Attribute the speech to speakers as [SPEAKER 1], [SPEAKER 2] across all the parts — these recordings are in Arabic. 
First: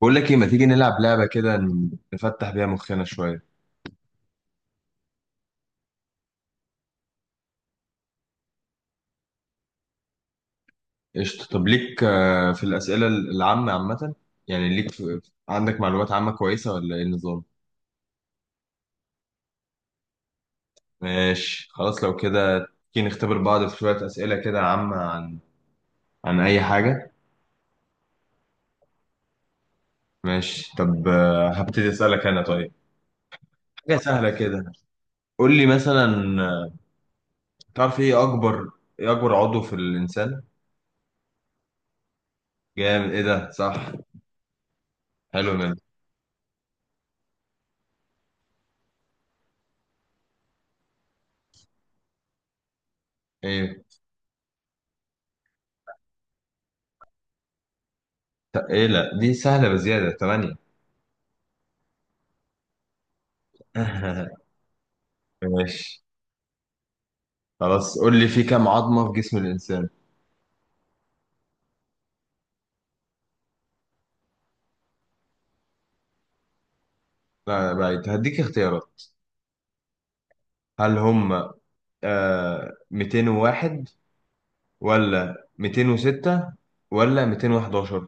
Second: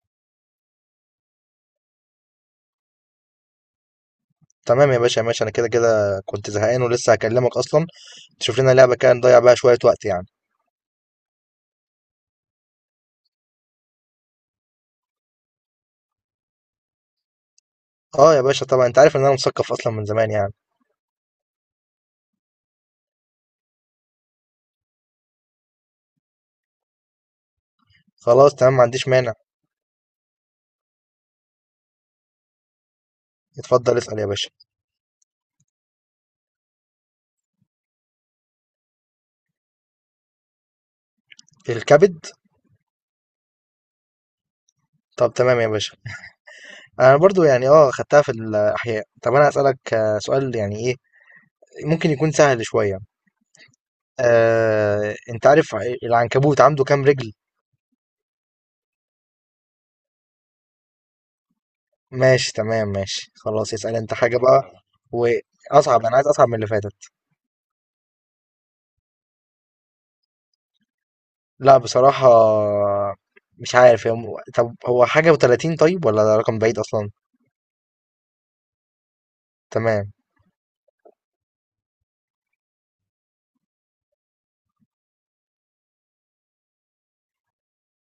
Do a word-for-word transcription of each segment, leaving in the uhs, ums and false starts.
[SPEAKER 1] بقول لك ايه؟ ما تيجي نلعب لعبة كده، نفتح بيها مخنا شوية.
[SPEAKER 2] تمام يا باشا، ماشي. انا كده كده كنت زهقان ولسه هكلمك اصلا. تشوف لنا لعبه كده نضيع بقى شويه وقت يعني.
[SPEAKER 1] قشطة. طب ليك آه، في الأسئلة العامة عامة؟ يعني ليك في... عندك معلومات عامة كويسة، ولا ايه النظام؟
[SPEAKER 2] اه يا باشا، طبعا انت عارف ان انا مثقف اصلا من زمان يعني.
[SPEAKER 1] ماشي خلاص لو كده، تيجي نختبر بعض في شوية أسئلة كده عامة عن عن أي حاجة.
[SPEAKER 2] خلاص تمام، ما عنديش مانع.
[SPEAKER 1] ماشي. طب آه، هبتدي أسألك أنا. طيب حاجة
[SPEAKER 2] اتفضل اسال يا
[SPEAKER 1] سهلة
[SPEAKER 2] باشا.
[SPEAKER 1] كده، قول لي مثلا، آه، تعرف ايه أكبر ايه أكبر عضو في الإنسان؟
[SPEAKER 2] الكبد.
[SPEAKER 1] جامد! ايه ده، صح.
[SPEAKER 2] طب
[SPEAKER 1] حلو
[SPEAKER 2] تمام يا
[SPEAKER 1] منك.
[SPEAKER 2] باشا. انا برضو يعني اه خدتها في الاحياء. طب انا اسالك آه، سؤال، يعني ايه ممكن يكون سهل شويه.
[SPEAKER 1] ايه؟
[SPEAKER 2] آه، انت عارف ع- العنكبوت عنده كام رجل؟
[SPEAKER 1] طب ايه؟ لا، دي سهلة بزيادة، تمانية.
[SPEAKER 2] ماشي تمام ماشي، خلاص اسأل انت حاجة بقى.
[SPEAKER 1] ماشي
[SPEAKER 2] واصعب، انا عايز اصعب من اللي فاتت.
[SPEAKER 1] خلاص، قول لي في كام عظمة في جسم الإنسان؟
[SPEAKER 2] لا بصراحة مش عارف. هي م- طب هو حاجة و30؟ طيب، ولا ده رقم بعيد اصلا؟
[SPEAKER 1] لا بعيد، هديك اختيارات.
[SPEAKER 2] تمام.
[SPEAKER 1] هل هم آه مئتين وواحد، ولا ميتين وستة، ولا ميتين وحداشر؟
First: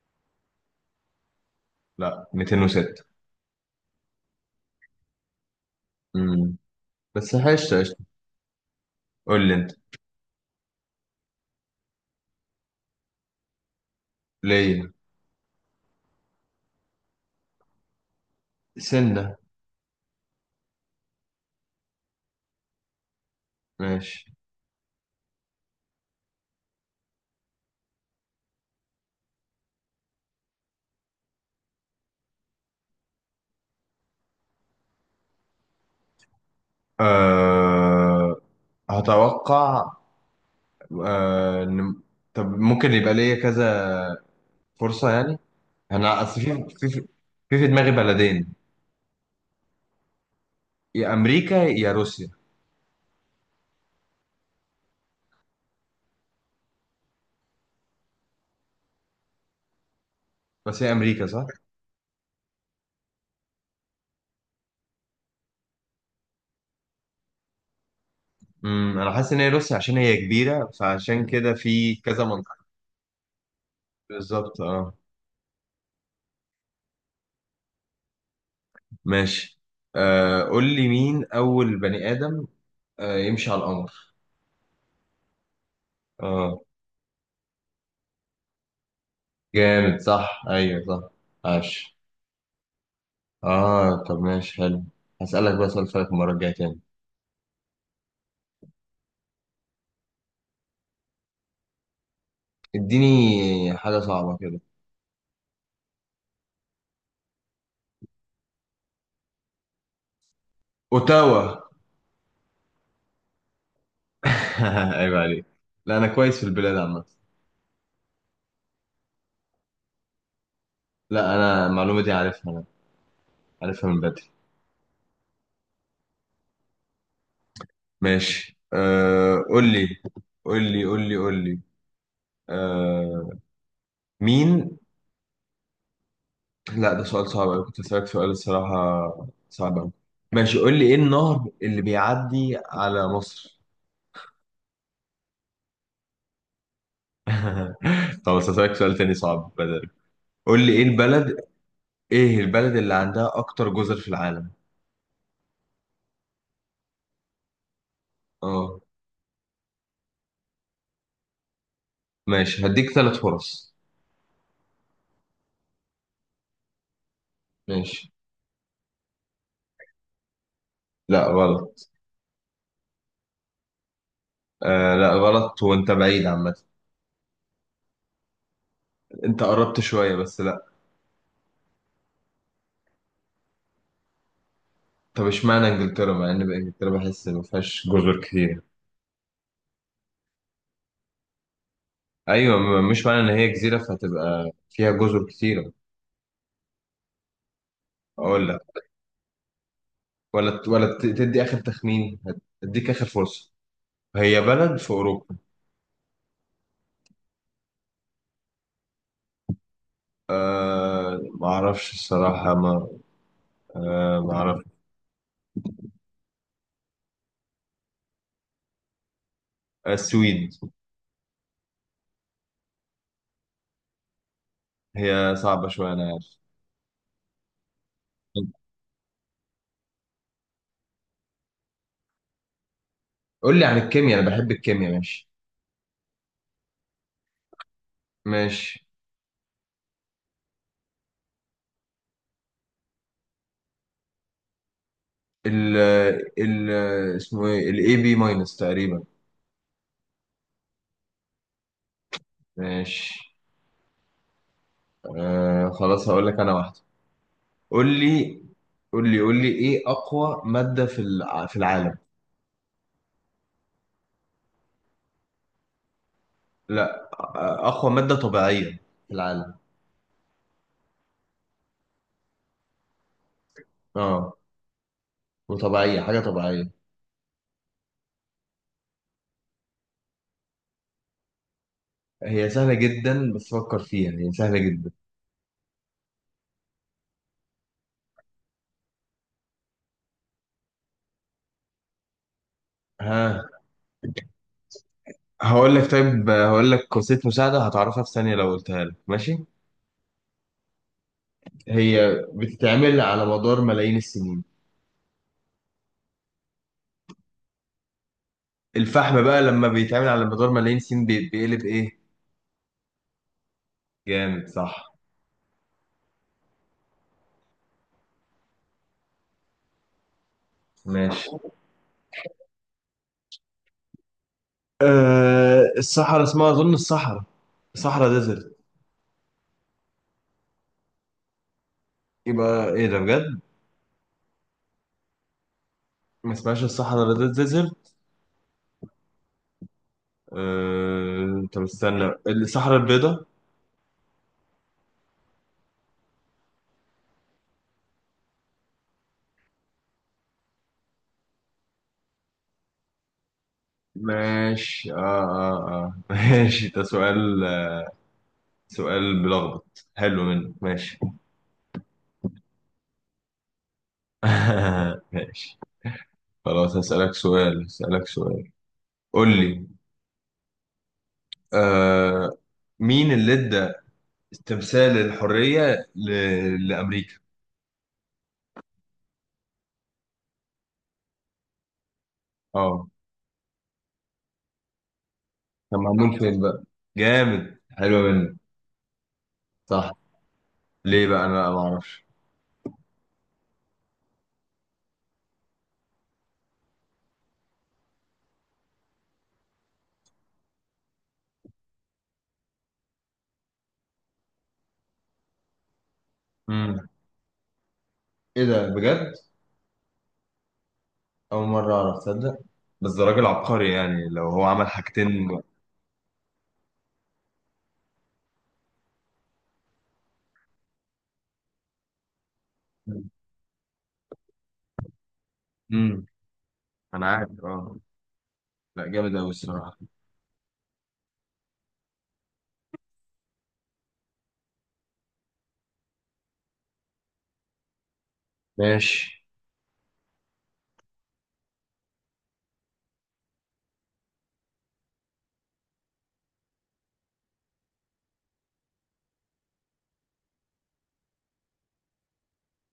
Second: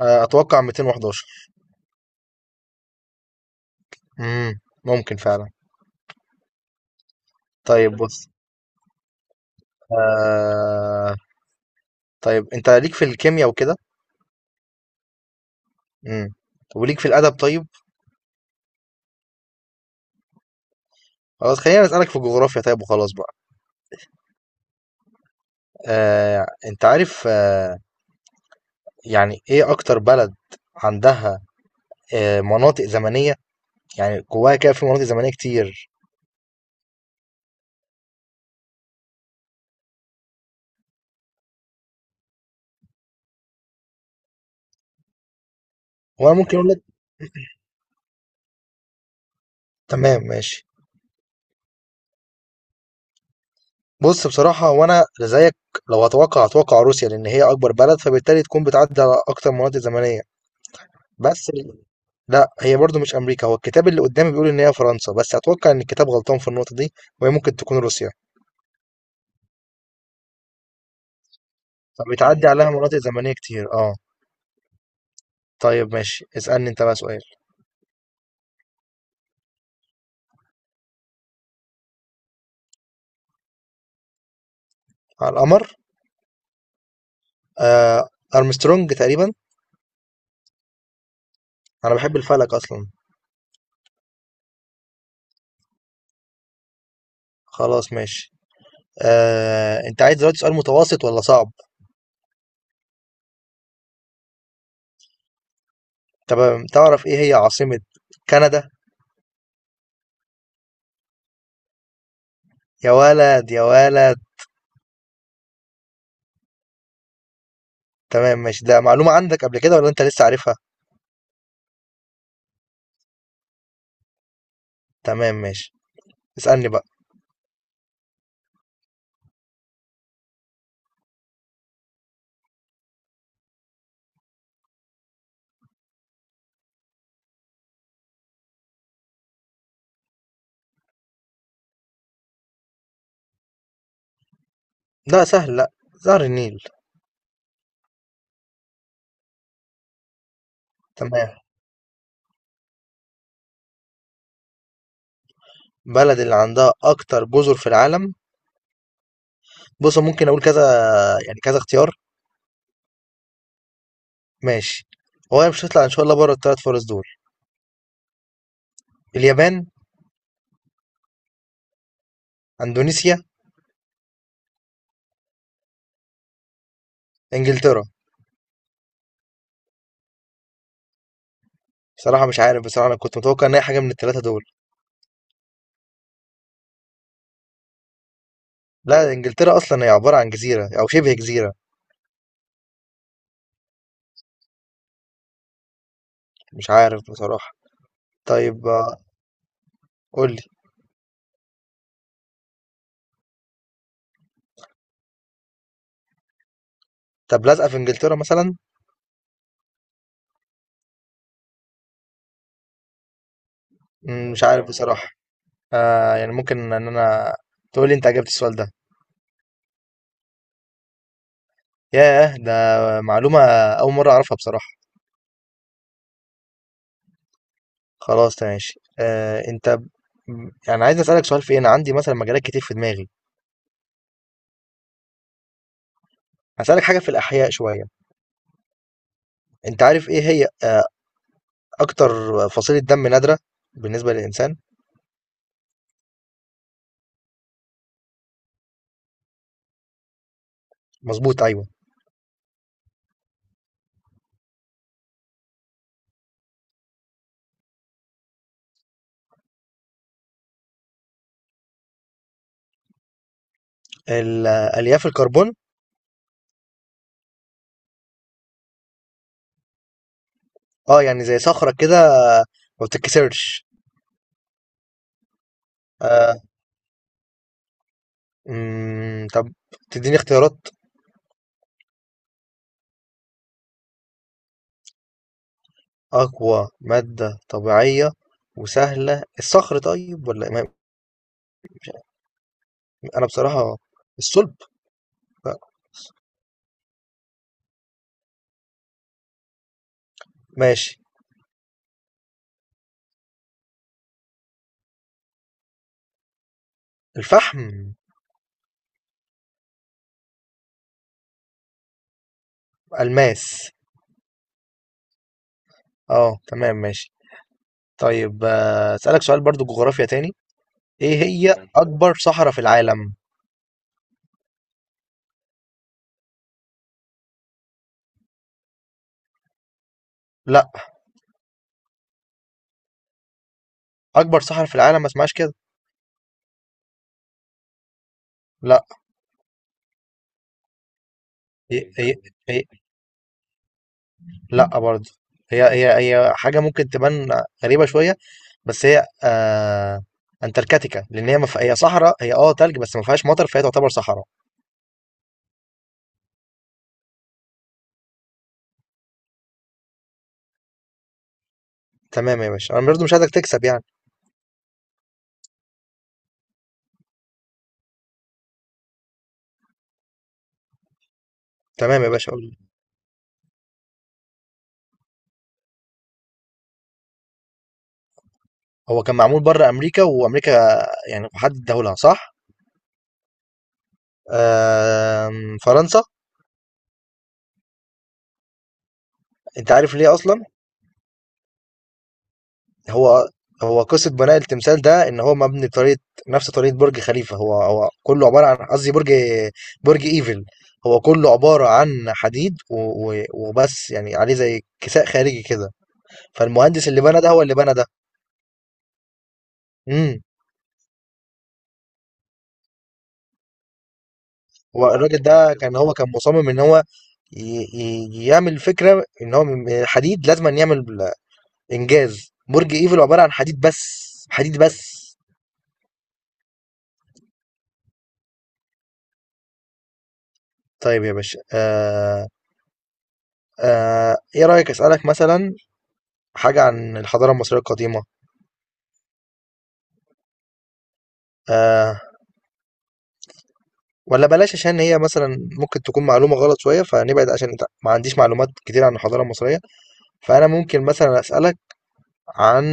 [SPEAKER 2] آه، اتوقع مئتين وأحد عشر.
[SPEAKER 1] لا، ميتين وستة.
[SPEAKER 2] امم ممكن فعلا.
[SPEAKER 1] امم بس حشت
[SPEAKER 2] طيب
[SPEAKER 1] قشطة.
[SPEAKER 2] بص.
[SPEAKER 1] قول لي انت.
[SPEAKER 2] آه... طيب انت ليك في الكيمياء وكده.
[SPEAKER 1] ليه
[SPEAKER 2] امم وليك في الادب طيب.
[SPEAKER 1] سنة؟
[SPEAKER 2] خلاص، خلينا اسالك في الجغرافيا طيب وخلاص بقى.
[SPEAKER 1] ماشي،
[SPEAKER 2] آه... انت عارف آه... يعني إيه أكتر بلد عندها آه، مناطق زمنية؟ يعني جواها كده في مناطق زمنية كتير.
[SPEAKER 1] آه هتوقع. آه إن- طب ممكن يبقى ليا كذا فرصة يعني؟ انا
[SPEAKER 2] وأنا
[SPEAKER 1] اصل
[SPEAKER 2] ممكن
[SPEAKER 1] في
[SPEAKER 2] أقول لك.
[SPEAKER 1] في في في دماغي بلدين،
[SPEAKER 2] تمام ماشي.
[SPEAKER 1] يا امريكا يا روسيا.
[SPEAKER 2] بص، بصراحة وأنا زيك، لو هتوقع هتوقع روسيا لأن هي أكبر بلد فبالتالي تكون بتعدي على أكتر مناطق زمنية.
[SPEAKER 1] بس هي امريكا، صح؟
[SPEAKER 2] بس ال- لا هي برضو مش أمريكا. هو الكتاب اللي قدامي بيقول إن هي فرنسا، بس أتوقع إن الكتاب غلطان في النقطة دي وهي ممكن تكون روسيا.
[SPEAKER 1] امم انا حاسس ان هي روسيا، عشان هي كبيره، فعشان مم. كده في كذا
[SPEAKER 2] فبتعدي
[SPEAKER 1] منطقه.
[SPEAKER 2] عليها مناطق زمنية كتير، أه.
[SPEAKER 1] بالظبط اه.
[SPEAKER 2] طيب ماشي، اسألني أنت بقى سؤال.
[SPEAKER 1] ماشي، آه قول لي، مين اول بني ادم آه يمشي على القمر؟
[SPEAKER 2] على القمر.
[SPEAKER 1] اه
[SPEAKER 2] آه أرمسترونج تقريبا.
[SPEAKER 1] جامد، صح. ايوه صح.
[SPEAKER 2] أنا
[SPEAKER 1] عاش.
[SPEAKER 2] بحب الفلك أصلا.
[SPEAKER 1] اه طب ماشي، حلو. هسألك بقى سؤال فلك المره الجايه تاني.
[SPEAKER 2] خلاص ماشي. آه، انت عايز دلوقتي سؤال متوسط ولا صعب؟
[SPEAKER 1] اديني حاجه صعبه كده.
[SPEAKER 2] تمام. تعرف ايه هي عاصمة كندا؟
[SPEAKER 1] اوتاوا.
[SPEAKER 2] يا ولد، يا ولد.
[SPEAKER 1] عيب عليك! لا، انا كويس في البلاد عامه.
[SPEAKER 2] تمام ماشي، ده معلومة عندك قبل كده ولا انت لسه عارفها؟
[SPEAKER 1] لا، انا المعلومه دي عارفها انا، عارفها من بدري.
[SPEAKER 2] تمام ماشي، اسألني بقى.
[SPEAKER 1] ماشي، آه قول لي قول لي قول لي قول لي آه مين. لا، ده سؤال صعب أوي، كنت أسألك سؤال الصراحة صعب أوي. ماشي، قول لي إيه النهر اللي بيعدي على مصر؟
[SPEAKER 2] لا سهل، لا. نهر النيل.
[SPEAKER 1] خلاص، هسألك سؤال تاني صعب بدل. قول لي إيه البلد
[SPEAKER 2] تمام.
[SPEAKER 1] إيه البلد اللي عندها أكتر جزر في العالم؟
[SPEAKER 2] بلد اللي عندها اكتر جزر في العالم؟
[SPEAKER 1] أه.
[SPEAKER 2] بص ممكن اقول كذا، يعني كذا اختيار.
[SPEAKER 1] ماشي، هديك ثلاث فرص.
[SPEAKER 2] ماشي. هو مش هتطلع ان شاء الله بره الثلاث فرص دول.
[SPEAKER 1] ماشي.
[SPEAKER 2] اليابان.
[SPEAKER 1] لا غلط.
[SPEAKER 2] اندونيسيا.
[SPEAKER 1] آه لا غلط، وأنت بعيد عامة.
[SPEAKER 2] انجلترا.
[SPEAKER 1] أنت قربت شوية، بس لا.
[SPEAKER 2] بصراحة مش عارف، بصراحة انا كنت متوقع ان هي حاجة من الثلاثة دول.
[SPEAKER 1] طب اشمعنى إنجلترا، مع إن إنجلترا بحس إن ما فيهاش جزر كتير؟
[SPEAKER 2] لا، انجلترا اصلا هي عباره عن جزيره او شبه جزيره.
[SPEAKER 1] ايوه، م- مش معنى ان هي جزيره فهتبقى فيها جزر كتيره.
[SPEAKER 2] مش عارف بصراحه.
[SPEAKER 1] اقول
[SPEAKER 2] طيب
[SPEAKER 1] لك.
[SPEAKER 2] آه، قول لي.
[SPEAKER 1] ولا ت- ولا ت- تدي اخر تخمين، هت- هديك اخر فرصه. هي بلد في اوروبا.
[SPEAKER 2] طب لازقه في انجلترا مثلا؟
[SPEAKER 1] أه، ما اعرفش الصراحه. ما أه
[SPEAKER 2] مم،
[SPEAKER 1] ما
[SPEAKER 2] مش
[SPEAKER 1] اعرف.
[SPEAKER 2] عارف بصراحه. آه يعني ممكن ان انا تقول لي انت عجبت السؤال ده؟
[SPEAKER 1] آه، السويد.
[SPEAKER 2] ياه، ده معلومه اول مره اعرفها بصراحه.
[SPEAKER 1] هي صعبه شويه، انا عارف.
[SPEAKER 2] خلاص تمام ماشي. آه انت ب- يعني عايز اسالك سؤال في ايه؟ انا عندي مثلا مجالات كتير في دماغي.
[SPEAKER 1] قول لي عن الكيمياء، انا بحب الكيمياء. ماشي.
[SPEAKER 2] هسالك حاجه في الاحياء شويه.
[SPEAKER 1] ماشي.
[SPEAKER 2] انت عارف ايه هي آه اكتر فصيله دم نادره بالنسبه للانسان؟
[SPEAKER 1] ال ال اسمه ايه؟ الاي بي ماينس تقريبا.
[SPEAKER 2] مظبوط، ايوه.
[SPEAKER 1] ماشي. أه خلاص، هقول لك انا واحده. قول لي قول لي قول لي ايه اقوى ماده في الع- في العالم؟
[SPEAKER 2] ال- آه، الياف الكربون.
[SPEAKER 1] لا. أقوى مادة طبيعية في العالم.
[SPEAKER 2] اه يعني زي صخرة كده آه، ما بتتكسرش.
[SPEAKER 1] اه، وطبيعية حاجة
[SPEAKER 2] آه.
[SPEAKER 1] طبيعية.
[SPEAKER 2] مم. طب تديني اختيارات.
[SPEAKER 1] هي سهلة جدا، بس فكر فيها، هي سهلة جدا.
[SPEAKER 2] أقوى مادة طبيعية وسهلة، الصخر طيب، ولا ما- أنا
[SPEAKER 1] ها.
[SPEAKER 2] بصراحة الصلب. لا.
[SPEAKER 1] هقول لك طيب هقول لك وسيلة مساعدة، هتعرفها في ثانية لو قلتها لك. ماشي،
[SPEAKER 2] ماشي.
[SPEAKER 1] هي بتتعمل على مدار ملايين السنين.
[SPEAKER 2] الفحم.
[SPEAKER 1] الفحم بقى لما بيتعمل على مدار ملايين السنين بي- بيقلب إيه؟
[SPEAKER 2] ألماس.
[SPEAKER 1] جامد صح.
[SPEAKER 2] اه تمام ماشي. طيب آه، أسألك سؤال برضو جغرافيا تاني. ايه
[SPEAKER 1] ماشي.
[SPEAKER 2] هي أكبر صحراء في العالم؟
[SPEAKER 1] أه الصحراء اسمها أظن، الصحراء صحراء ديزرت.
[SPEAKER 2] لا.
[SPEAKER 1] يبقى إيه ده بجد.
[SPEAKER 2] أكبر صحراء في العالم ما اسمهاش كده.
[SPEAKER 1] ما اسمهاش الصحراء ديزرت.
[SPEAKER 2] لا.
[SPEAKER 1] أه... طب
[SPEAKER 2] هي
[SPEAKER 1] استنى.
[SPEAKER 2] هي
[SPEAKER 1] الصحراء البيضاء.
[SPEAKER 2] لأ برضه. هي هي هي حاجة ممكن تبان غريبة شوية، بس هي آه أنتاركتيكا، لأن هي مف... هي صحراء، هي اه تلج بس ما فيهاش مطر فهي تعتبر صحراء.
[SPEAKER 1] ماشي. اه اه اه. ماشي. ده سؤال، سؤال بلخبط، حلو منك. ماشي.
[SPEAKER 2] تمام يا باشا، أنا برضه مش عايزك تكسب يعني.
[SPEAKER 1] ماشي خلاص، هسألك سؤال هسألك سؤال قول لي،
[SPEAKER 2] تمام يا باشا،
[SPEAKER 1] آه
[SPEAKER 2] قول لي.
[SPEAKER 1] مين اللي ادى تمثال الحرية ل... لأمريكا؟
[SPEAKER 2] هو كان معمول بره أمريكا، وأمريكا يعني محدد دولها، صح؟
[SPEAKER 1] اه.
[SPEAKER 2] آه
[SPEAKER 1] كان
[SPEAKER 2] فرنسا.
[SPEAKER 1] معمول فين بقى؟ جامد، حلو منك.
[SPEAKER 2] أنت
[SPEAKER 1] صح.
[SPEAKER 2] عارف ليه أصلا؟
[SPEAKER 1] ليه بقى؟ انا ما اعرفش.
[SPEAKER 2] هو هو قصة بناء التمثال ده إن هو مبني بطريقة نفس طريقة برج خليفة. هو هو كله عبارة عن قصدي برج برج إيفل. هو كله عبارة عن حديد و- و- وبس، يعني عليه زي كساء خارجي كده. فالمهندس
[SPEAKER 1] امم
[SPEAKER 2] اللي بنى ده هو اللي بنى ده.
[SPEAKER 1] ايه ده بجد؟
[SPEAKER 2] امم
[SPEAKER 1] أول مرة أعرف، تصدق؟ بس ده راجل عبقري، يعني لو هو عمل
[SPEAKER 2] هو الراجل
[SPEAKER 1] حاجتين.
[SPEAKER 2] ده كان هو كان مصمم إن هو ي- ي- يعمل فكرة إن هو من الحديد لازم أن يعمل إنجاز برج إيفل عبارة عن حديد بس، حديد بس.
[SPEAKER 1] امم انا عارف اه. لا، جامد أوي الصراحة.
[SPEAKER 2] طيب يا باشا، آه آه إيه رأيك أسألك مثلا حاجة عن الحضارة المصرية القديمة؟
[SPEAKER 1] ماشي.
[SPEAKER 2] آه ولا بلاش عشان هي مثلا ممكن تكون معلومة غلط شوية فنبعد، عشان انت- ما عنديش معلومات كتير عن الحضارة المصرية. فأنا ممكن مثلا أسألك عن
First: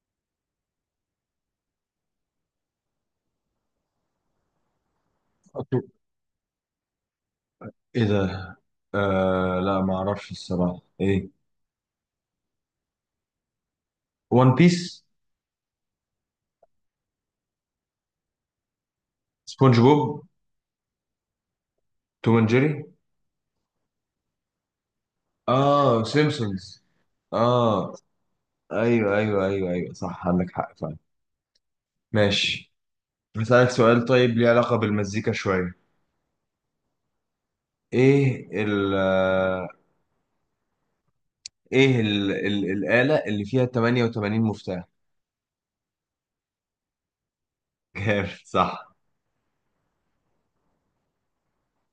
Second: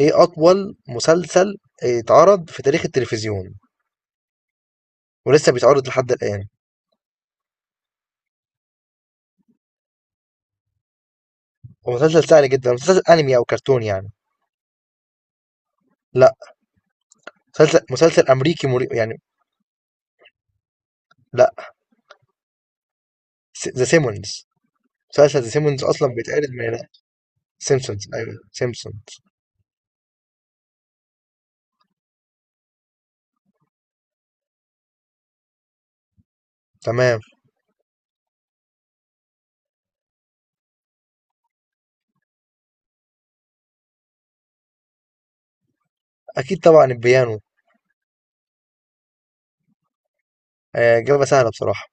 [SPEAKER 2] إيه أطول مسلسل اتعرض في تاريخ التلفزيون ولسه
[SPEAKER 1] أوكي.
[SPEAKER 2] بيتعرض لحد الآن؟
[SPEAKER 1] إيه ده؟ آه لا، ما أعرفش الصراحة. إيه؟
[SPEAKER 2] ومسلسل سهل جدا، مسلسل أنمي أو كرتون يعني.
[SPEAKER 1] ون بيس.
[SPEAKER 2] لا. مسلسل مسلسل أمريكي مري... يعني.
[SPEAKER 1] سبونج بوب.
[SPEAKER 2] لا.
[SPEAKER 1] توم اند جيري.
[SPEAKER 2] ذا سيمونز. مسلسل ذا سيمونز
[SPEAKER 1] آه
[SPEAKER 2] أصلا بيتعرض من.
[SPEAKER 1] سيمبسونز. آه
[SPEAKER 2] سيمسونز، أيوه سيمسونز.
[SPEAKER 1] أيوه أيوه أيوه أيوه، صح، عندك حق فعلا. ماشي، هسألك سؤال طيب ليه علاقة بالمزيكا شوية.
[SPEAKER 2] تمام.
[SPEAKER 1] إيه ال آه، إيه ال ال الآلة اللي فيها ثمانية وثمانين مفتاح؟
[SPEAKER 2] أكيد طبعا البيانو.
[SPEAKER 1] جامد صح.
[SPEAKER 2] آه، إجابة سهلة بصراحة.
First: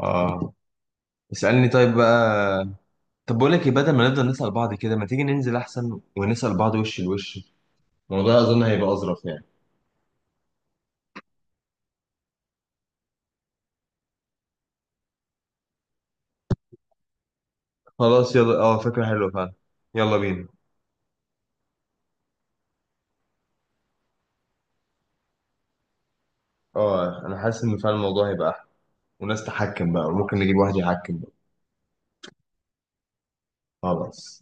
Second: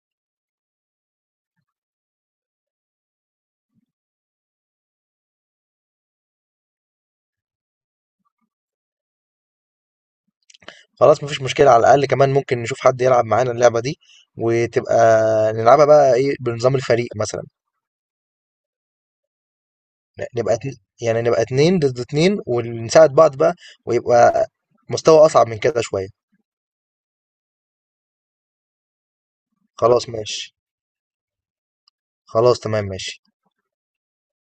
[SPEAKER 1] اه. اسألني طيب بقى. طب بقول لك إيه، بدل ما نفضل نسأل بعض كده، ما تيجي ننزل احسن ونسأل بعض وش لوش. الموضوع اظن هيبقى اظرف يعني.
[SPEAKER 2] خلاص مفيش مشكلة، على الأقل كمان ممكن نشوف حد يلعب معانا اللعبة دي وتبقى نلعبها بقى إيه بنظام الفريق مثلا.
[SPEAKER 1] خلاص يلا، اه فكرة حلوة فعلا. يلا بينا.
[SPEAKER 2] نبقى اتن... يعني نبقى اتنين ضد اتنين ونساعد بعض بقى ويبقى مستوى أصعب من كده شوية.
[SPEAKER 1] اه انا حاسس ان فعلا الموضوع هيبقى احلى، وناس تحكم بقى،
[SPEAKER 2] خلاص
[SPEAKER 1] وممكن
[SPEAKER 2] ماشي.
[SPEAKER 1] نجيب واحد يحكم بقى.
[SPEAKER 2] خلاص تمام ماشي.
[SPEAKER 1] خلاص.